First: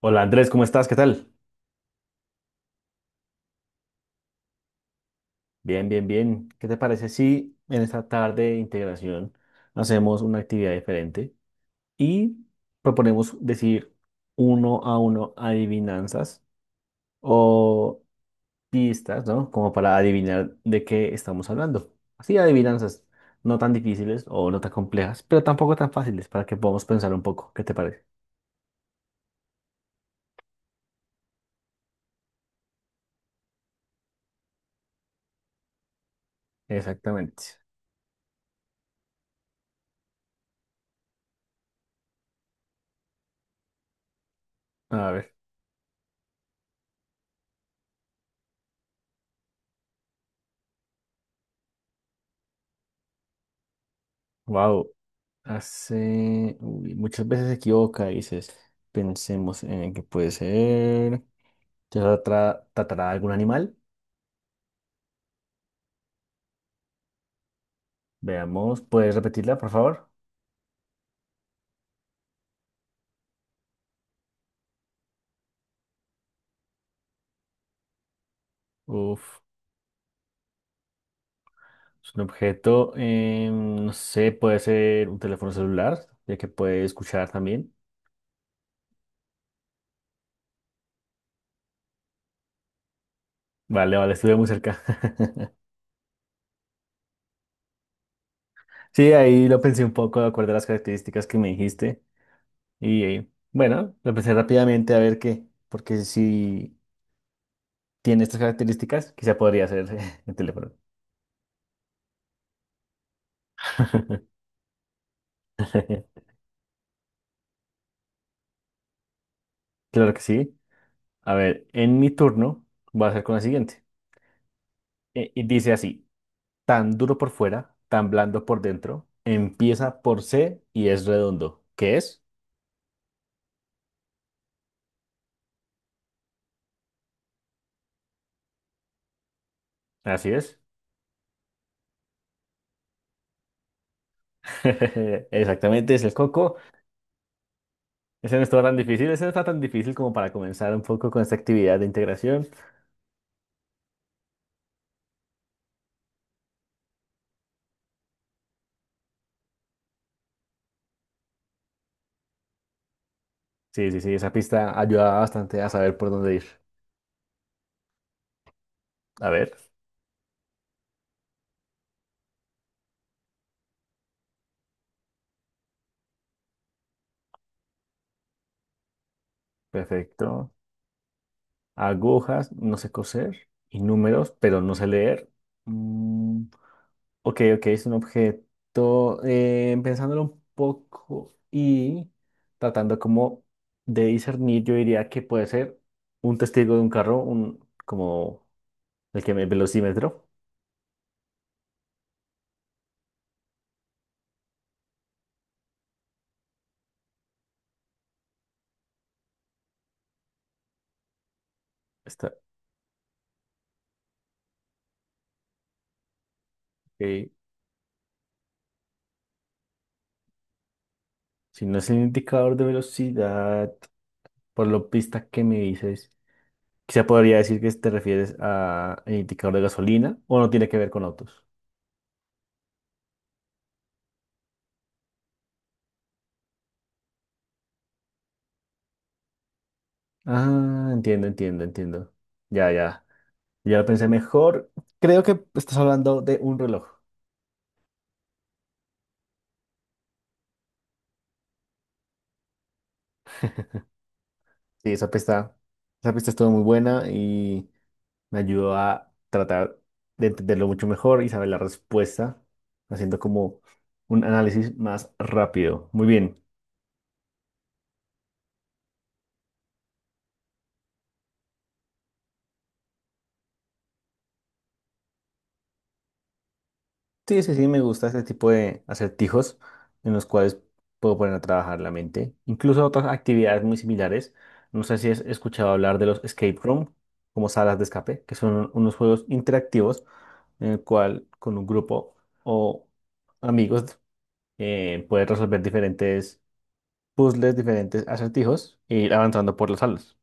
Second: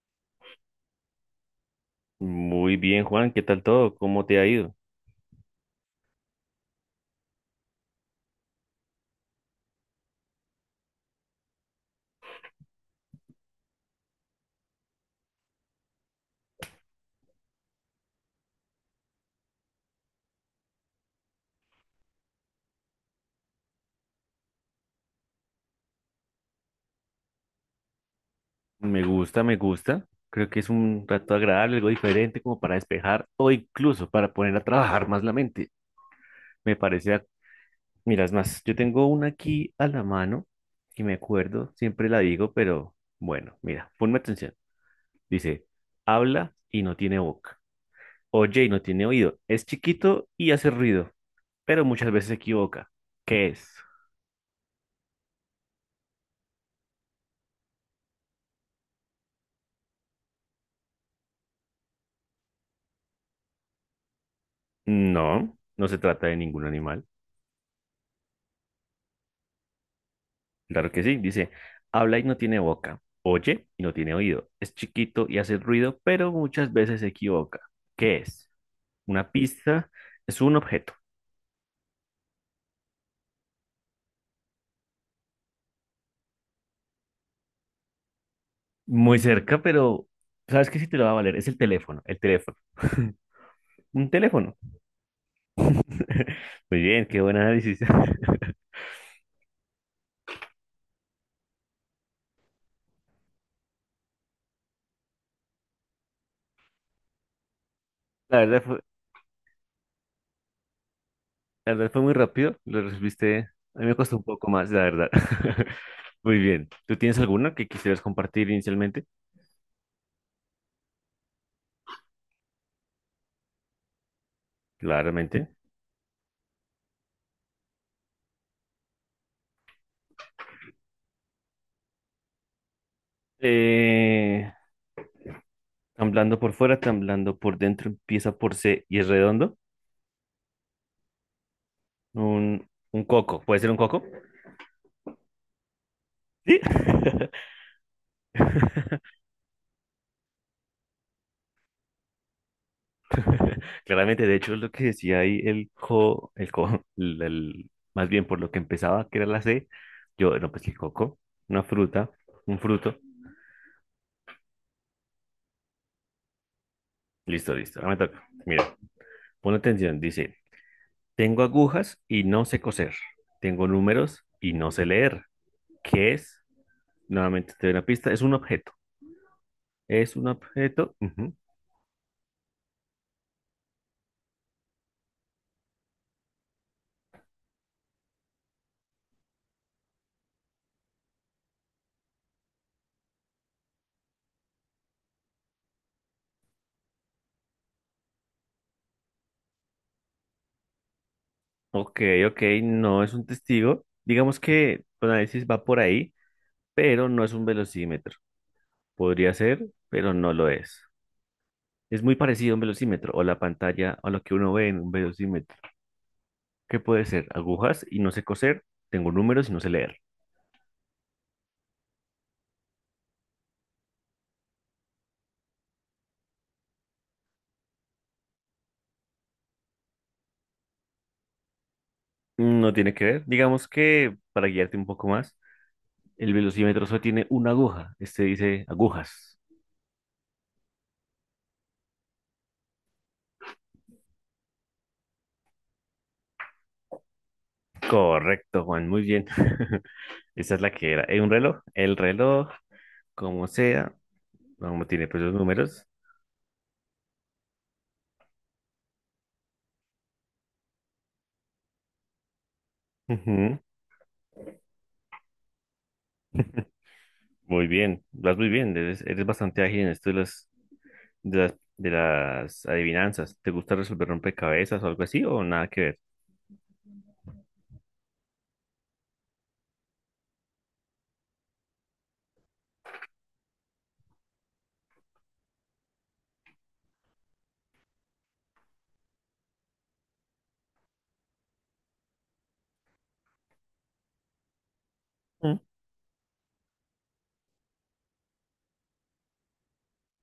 Hola Andrés, ¿cómo estás? ¿Qué tal? Muy bien, Juan, ¿qué tal todo? ¿Cómo te ha ido? Bien, bien, bien. ¿Qué te parece si en esta tarde de integración hacemos una actividad diferente y proponemos decir uno a uno adivinanzas o pistas, ¿no? Como para adivinar de qué estamos hablando. Así adivinanzas no tan difíciles o no tan complejas, pero tampoco tan fáciles para que podamos pensar un poco. ¿Qué te parece? Me gusta, me gusta. Creo que es un rato agradable, algo diferente como para despejar o incluso para poner a trabajar más la mente. Me parece, Exactamente. mira, es más, yo tengo una aquí a la mano y me acuerdo, siempre la digo, pero bueno, mira, ponme atención. A ver, Dice, habla y no tiene boca, oye y no tiene oído, es chiquito y hace ruido, pero muchas veces se equivoca. ¿Qué es? wow. Hace, uy, muchas veces se equivoca, dices, pensemos en que puede ser. Tratará de algún animal? No, no se trata de ningún animal. Veamos, ¿puedes repetirla, por favor? Claro que sí, dice, habla y no tiene boca, oye y no tiene oído, es chiquito y hace ruido, pero muchas veces se equivoca. ¿Qué es? Una Uf, pista, es un objeto. es un objeto, no sé, puede ser un teléfono celular, ya que puede escuchar también. Muy cerca, pero ¿sabes qué? Si te lo va a valer, es el teléfono, el teléfono. Vale, Un vale, estuve muy teléfono. cerca. Muy bien, qué buen análisis. Sí, ahí lo pensé un poco de acuerdo a las características que me dijiste. Y bueno, lo pensé rápidamente a ver qué, porque si tiene estas La verdad fue, características, quizá podría ser el teléfono. la verdad fue muy rápido, lo resolviste. A mí me costó un poco más, la verdad. Muy bien. ¿Tú tienes alguna que quisieras compartir inicialmente? Claro que sí. A ver, en mi turno voy a hacer con la siguiente. Y Claramente. dice así, tan duro por fuera, tan blando por dentro, empieza por C y es redondo. ¿Qué es? Eh, Tan blando por fuera, tan blando por dentro, empieza por C y es redondo. Así es. Un coco, ¿puede ser un coco? Exactamente, es el coco. Sí. Ese no está tan difícil, ese no está tan difícil como para comenzar un poco con esta actividad de integración. Claramente, de hecho, es lo que decía ahí el co, más bien por lo que empezaba, que era la C, yo, no, pues el coco, una fruta, un fruto. Sí, sí, sí, esa pista ayudaba bastante a saber por dónde ir. Listo, listo, ahora me toca. Mira, A ver, pon atención, dice, tengo agujas y no sé coser, tengo números y no sé leer. ¿Qué es? Nuevamente te doy una pista, es un objeto. Es un perfecto. objeto. Ujú. Agujas, no sé coser, y números, pero no sé leer. Mm, Ok, ok, es un objeto, pensándolo un poco y tratando como de discernir, yo diría que puede ser un testigo de un carro, un, como el que me velocímetro. Ok, ok, no es un testigo. Digamos que tu análisis va por ahí, pero no es un velocímetro. Podría ser, pero no lo es. Es muy Está, parecido a un velocímetro o la pantalla o lo que uno ve en un velocímetro. ¿Qué puede ser? ok. Agujas y no sé coser, tengo números y no sé leer. Si no es el indicador de velocidad, por lo pista que me dices, quizá podría decir que te refieres a el indicador de gasolina o no tiene que ver con autos. No tiene que ver. Digamos que, para guiarte un poco más, el velocímetro solo tiene una aguja. Este dice agujas. Ah, entiendo, entiendo, entiendo. Ya, ya. Ya lo pensé mejor. Creo que estás hablando de un reloj. Correcto, Juan, muy bien. Esa es la que era. ¿Un reloj? El reloj, como sea, no Sí, tiene pues los números. esa pista estuvo muy buena y me ayudó a tratar de entenderlo mucho mejor y saber la respuesta, haciendo Ujú. como un análisis más rápido. Muy bien. Muy bien, vas muy bien, eres bastante ágil en esto de las adivinanzas. ¿Te gusta resolver rompecabezas o algo así o nada que ver? Sí, sí, sí, me gusta este tipo de acertijos en los cuales puedo poner a trabajar la mente. Incluso otras actividades muy similares. No sé si has escuchado hablar de los escape room, como salas de escape, que son unos juegos interactivos en el cual con un grupo o amigos puedes Mm. resolver diferentes puzzles, diferentes acertijos e ir avanzando por las salas.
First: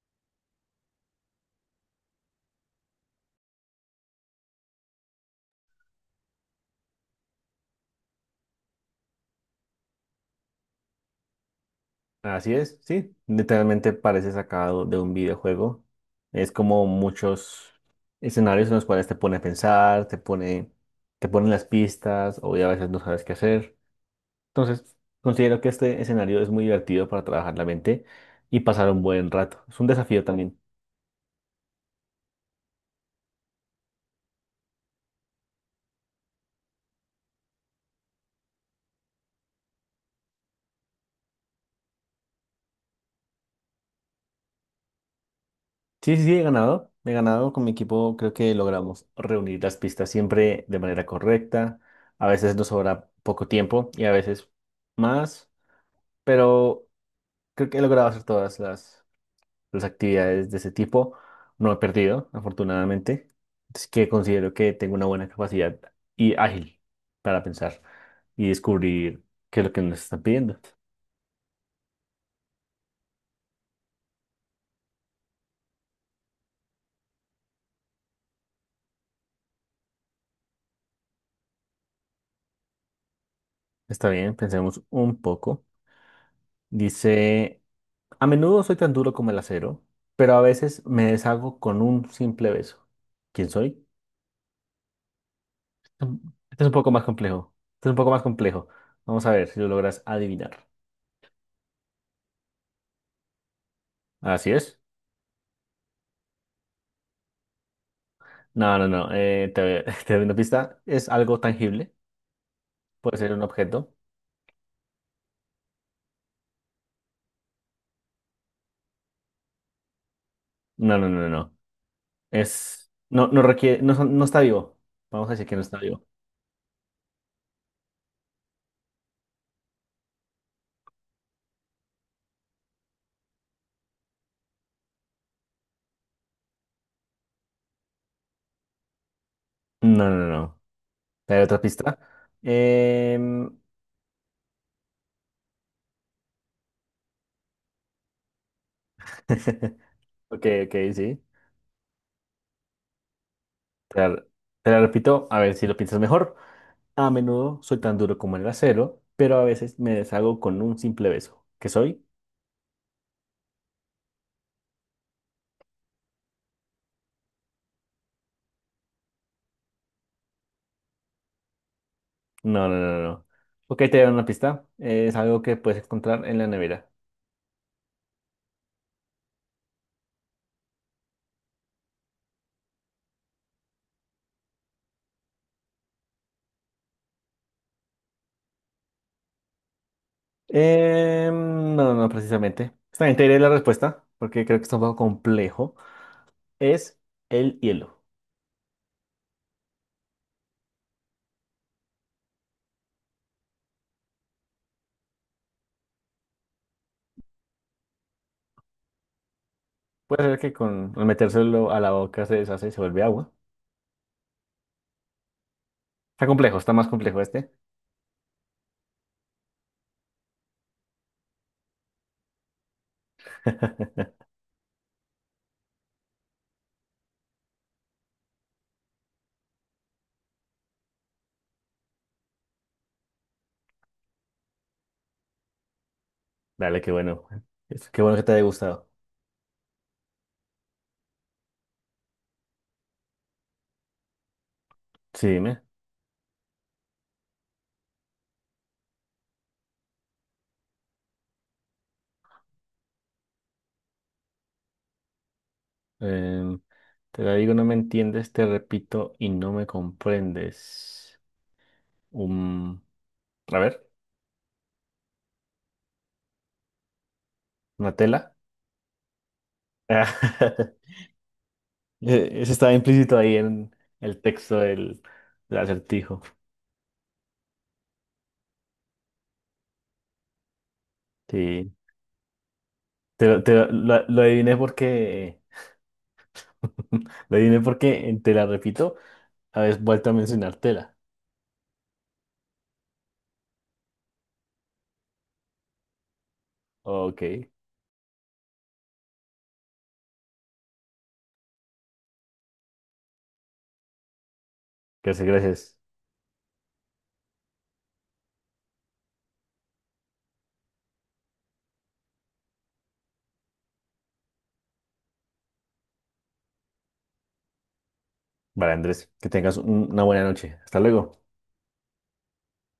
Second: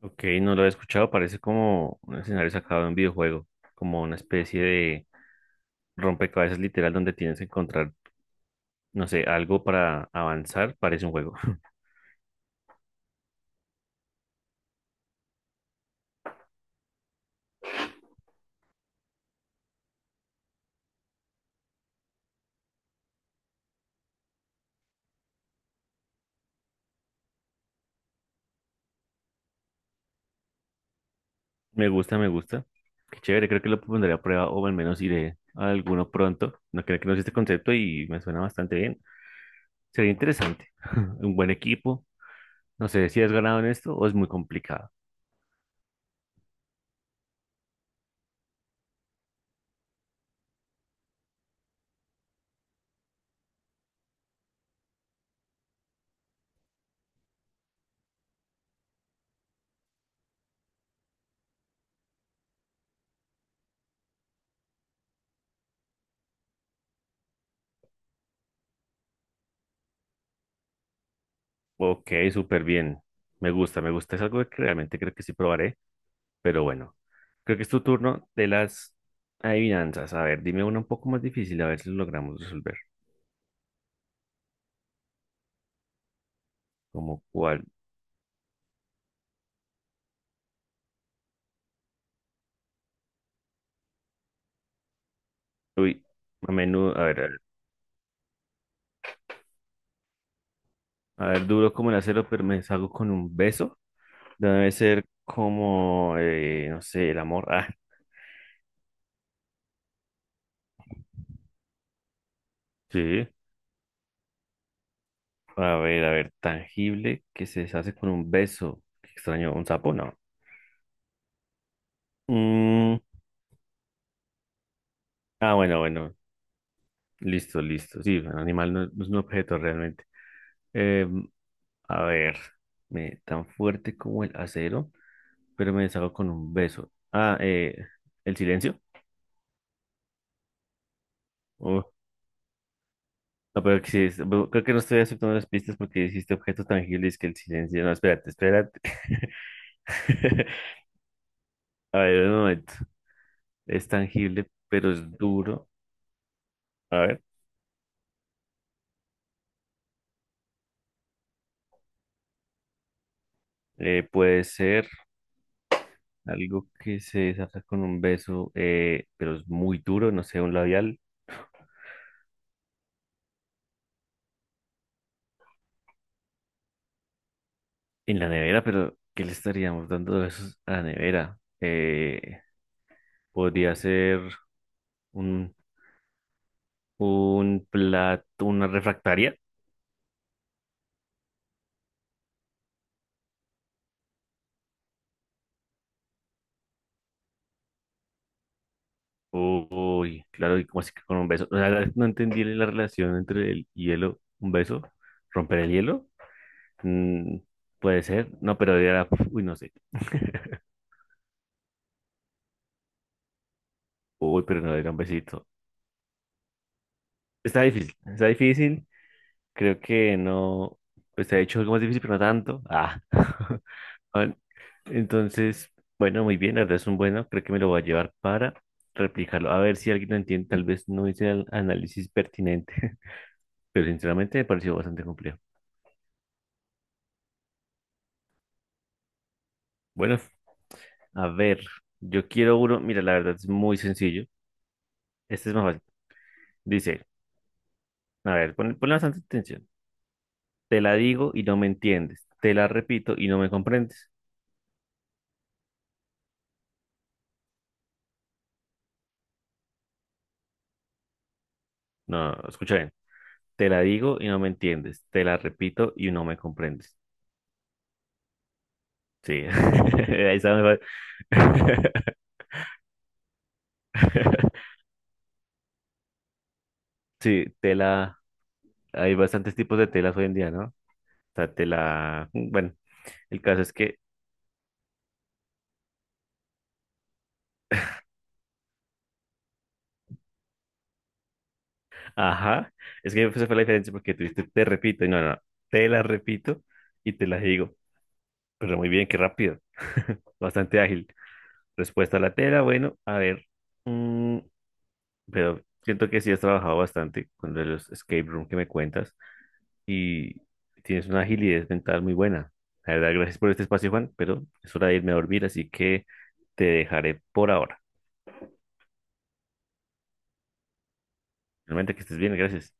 Ok, no lo he escuchado, parece como un escenario sacado de un videojuego, como una especie de rompecabezas literal donde tienes que encontrar, no sé, algo para avanzar, parece un juego. Así es, sí, literalmente parece sacado de un videojuego. Es como muchos escenarios en los cuales te pone a pensar, te pone, te ponen las pistas, o ya a veces no sabes qué hacer. Entonces, considero que este escenario es muy divertido para trabajar la mente y pasar un buen rato. Es un desafío también. Me gusta, me gusta. Qué chévere, creo que lo pondré a prueba o al menos iré a alguno pronto. No creo que no este concepto y me suena bastante bien. Sería interesante. Un buen equipo. No sé si has ganado en esto o es muy complicado. Sí, sí, sí, he ganado. He ganado con mi equipo. Creo que logramos reunir las pistas siempre de manera correcta. A veces nos sobra poco tiempo y a veces más, pero creo que he logrado hacer todas las actividades de ese tipo. No he perdido, afortunadamente. Así que considero que tengo una buena capacidad y ágil para pensar y descubrir qué es lo que nos están pidiendo. Ok, súper bien. Me gusta, me gusta. Es algo que realmente creo que sí probaré, pero bueno. Creo que es tu turno de las adivinanzas. A ver, dime una un poco más difícil, a ver si lo logramos resolver. Está bien, pensemos un poco. ¿Como Dice. cuál? A menudo soy tan duro como el acero, pero a veces me deshago con un simple beso. ¿Quién soy? Uy, Mm, a este es un poco menudo, más a ver, a ver, complejo. Este es un poco más complejo. Vamos a ver si lo logras adivinar. a ver, duro como el acero, pero me deshago con un beso. Así Debe es. ser como, no sé, el amor. Ah, No, no, no. Te doy una pista. Es algo tangible. Puede sí. ser un objeto. A ver, tangible que se deshace con un beso. Qué extraño, ¿un sapo? No. No, no, no, no. no. Es, Mm, no, no requiere, no está vivo. Vamos a decir ah, que no bueno, está vivo. bueno. Listo, listo. Sí, un animal no, no es un objeto realmente. Em, a ver, tan fuerte como el acero, pero me deshago con un beso. Ah, el silencio. No, no, no. no. ¿Te doy otra Uh, pista? Em, no, pero que sí es- creo que no estoy aceptando las pistas porque dijiste objetos tangibles que el silencio. No, espérate, espérate. Ok, ok, sí. A ver, un momento. Es Te la, tangible, te la pero es repito, a ver si duro. lo piensas mejor. A A ver, menudo soy tan duro como el acero, pero a veces me deshago con un simple beso. ¿Qué soy? Puede ser. Algo que se desata con un beso, pero es muy duro, no sé, un labial No, no, no, no. Ok, te doy una pista. Es algo que puedes encontrar en la nevera. en la nevera, pero ¿qué le estaríamos dando de besos a la nevera? Podría ser un, un plato, una refractaria. No, no, no, precisamente. Está bien, te diré la respuesta, porque creo que está un poco complejo. Es el hielo. Uy, claro, y como así que con un beso. O sea, no entendí la relación entre el hielo, un beso, romper el hielo. Mm, puede ser, no, pero era, uy, no sé. Puede ser que con al metérselo a la boca se deshace y se vuelve agua. Uy, pero no era un besito. Está complejo, está más complejo este. Está difícil, está difícil. Creo que no, pues se ha hecho algo más difícil, pero no tanto. Ah. Bueno, entonces, bueno, muy bien, la verdad es un bueno, creo que me lo voy a llevar para replicarlo. A ver si alguien lo entiende, tal vez no hice el análisis pertinente, pero sinceramente me pareció bastante complejo. Dale, qué bueno. Qué bueno que te haya gustado. Bueno, a ver, yo quiero uno, mira, la verdad es muy sencillo. Sí, Este es dime. más fácil. Dice, a ver, ponle bastante atención. Te la digo y no me entiendes. Te la repito y no me comprendes. Em, Te la digo, no me entiendes, te repito y no me comprendes. No, escucha Un... bien. A Te la ver, digo y no me entiendes. Te la repito y no me comprendes. una tela. Sí. Ahí está mejor. Eso estaba implícito ahí en el texto del acertijo. Sí, tela. Hay bastantes tipos de telas hoy en día, ¿no? O sea, Sí. tela. Bueno, el caso es que. Lo adiviné porque. Lo adiviné porque en te la repito, habéis vuelto a mencionar tela. Ajá. Es que esa fue la diferencia porque tú dijiste, te repito y no. Te la repito y Ok. te la digo. Pero muy bien, qué rápido. Bastante ágil. Respuesta a la tela, bueno, a ver. Mm, Gracias, pero gracias. siento que sí has trabajado bastante con lo de los escape room que me cuentas. Y tienes una agilidad mental muy buena. La verdad, gracias por este espacio, Juan, pero es hora de irme a dormir, así que te dejaré por ahora. Vale, Andrés, que tengas una buena noche. Hasta luego. Realmente que estés bien, gracias.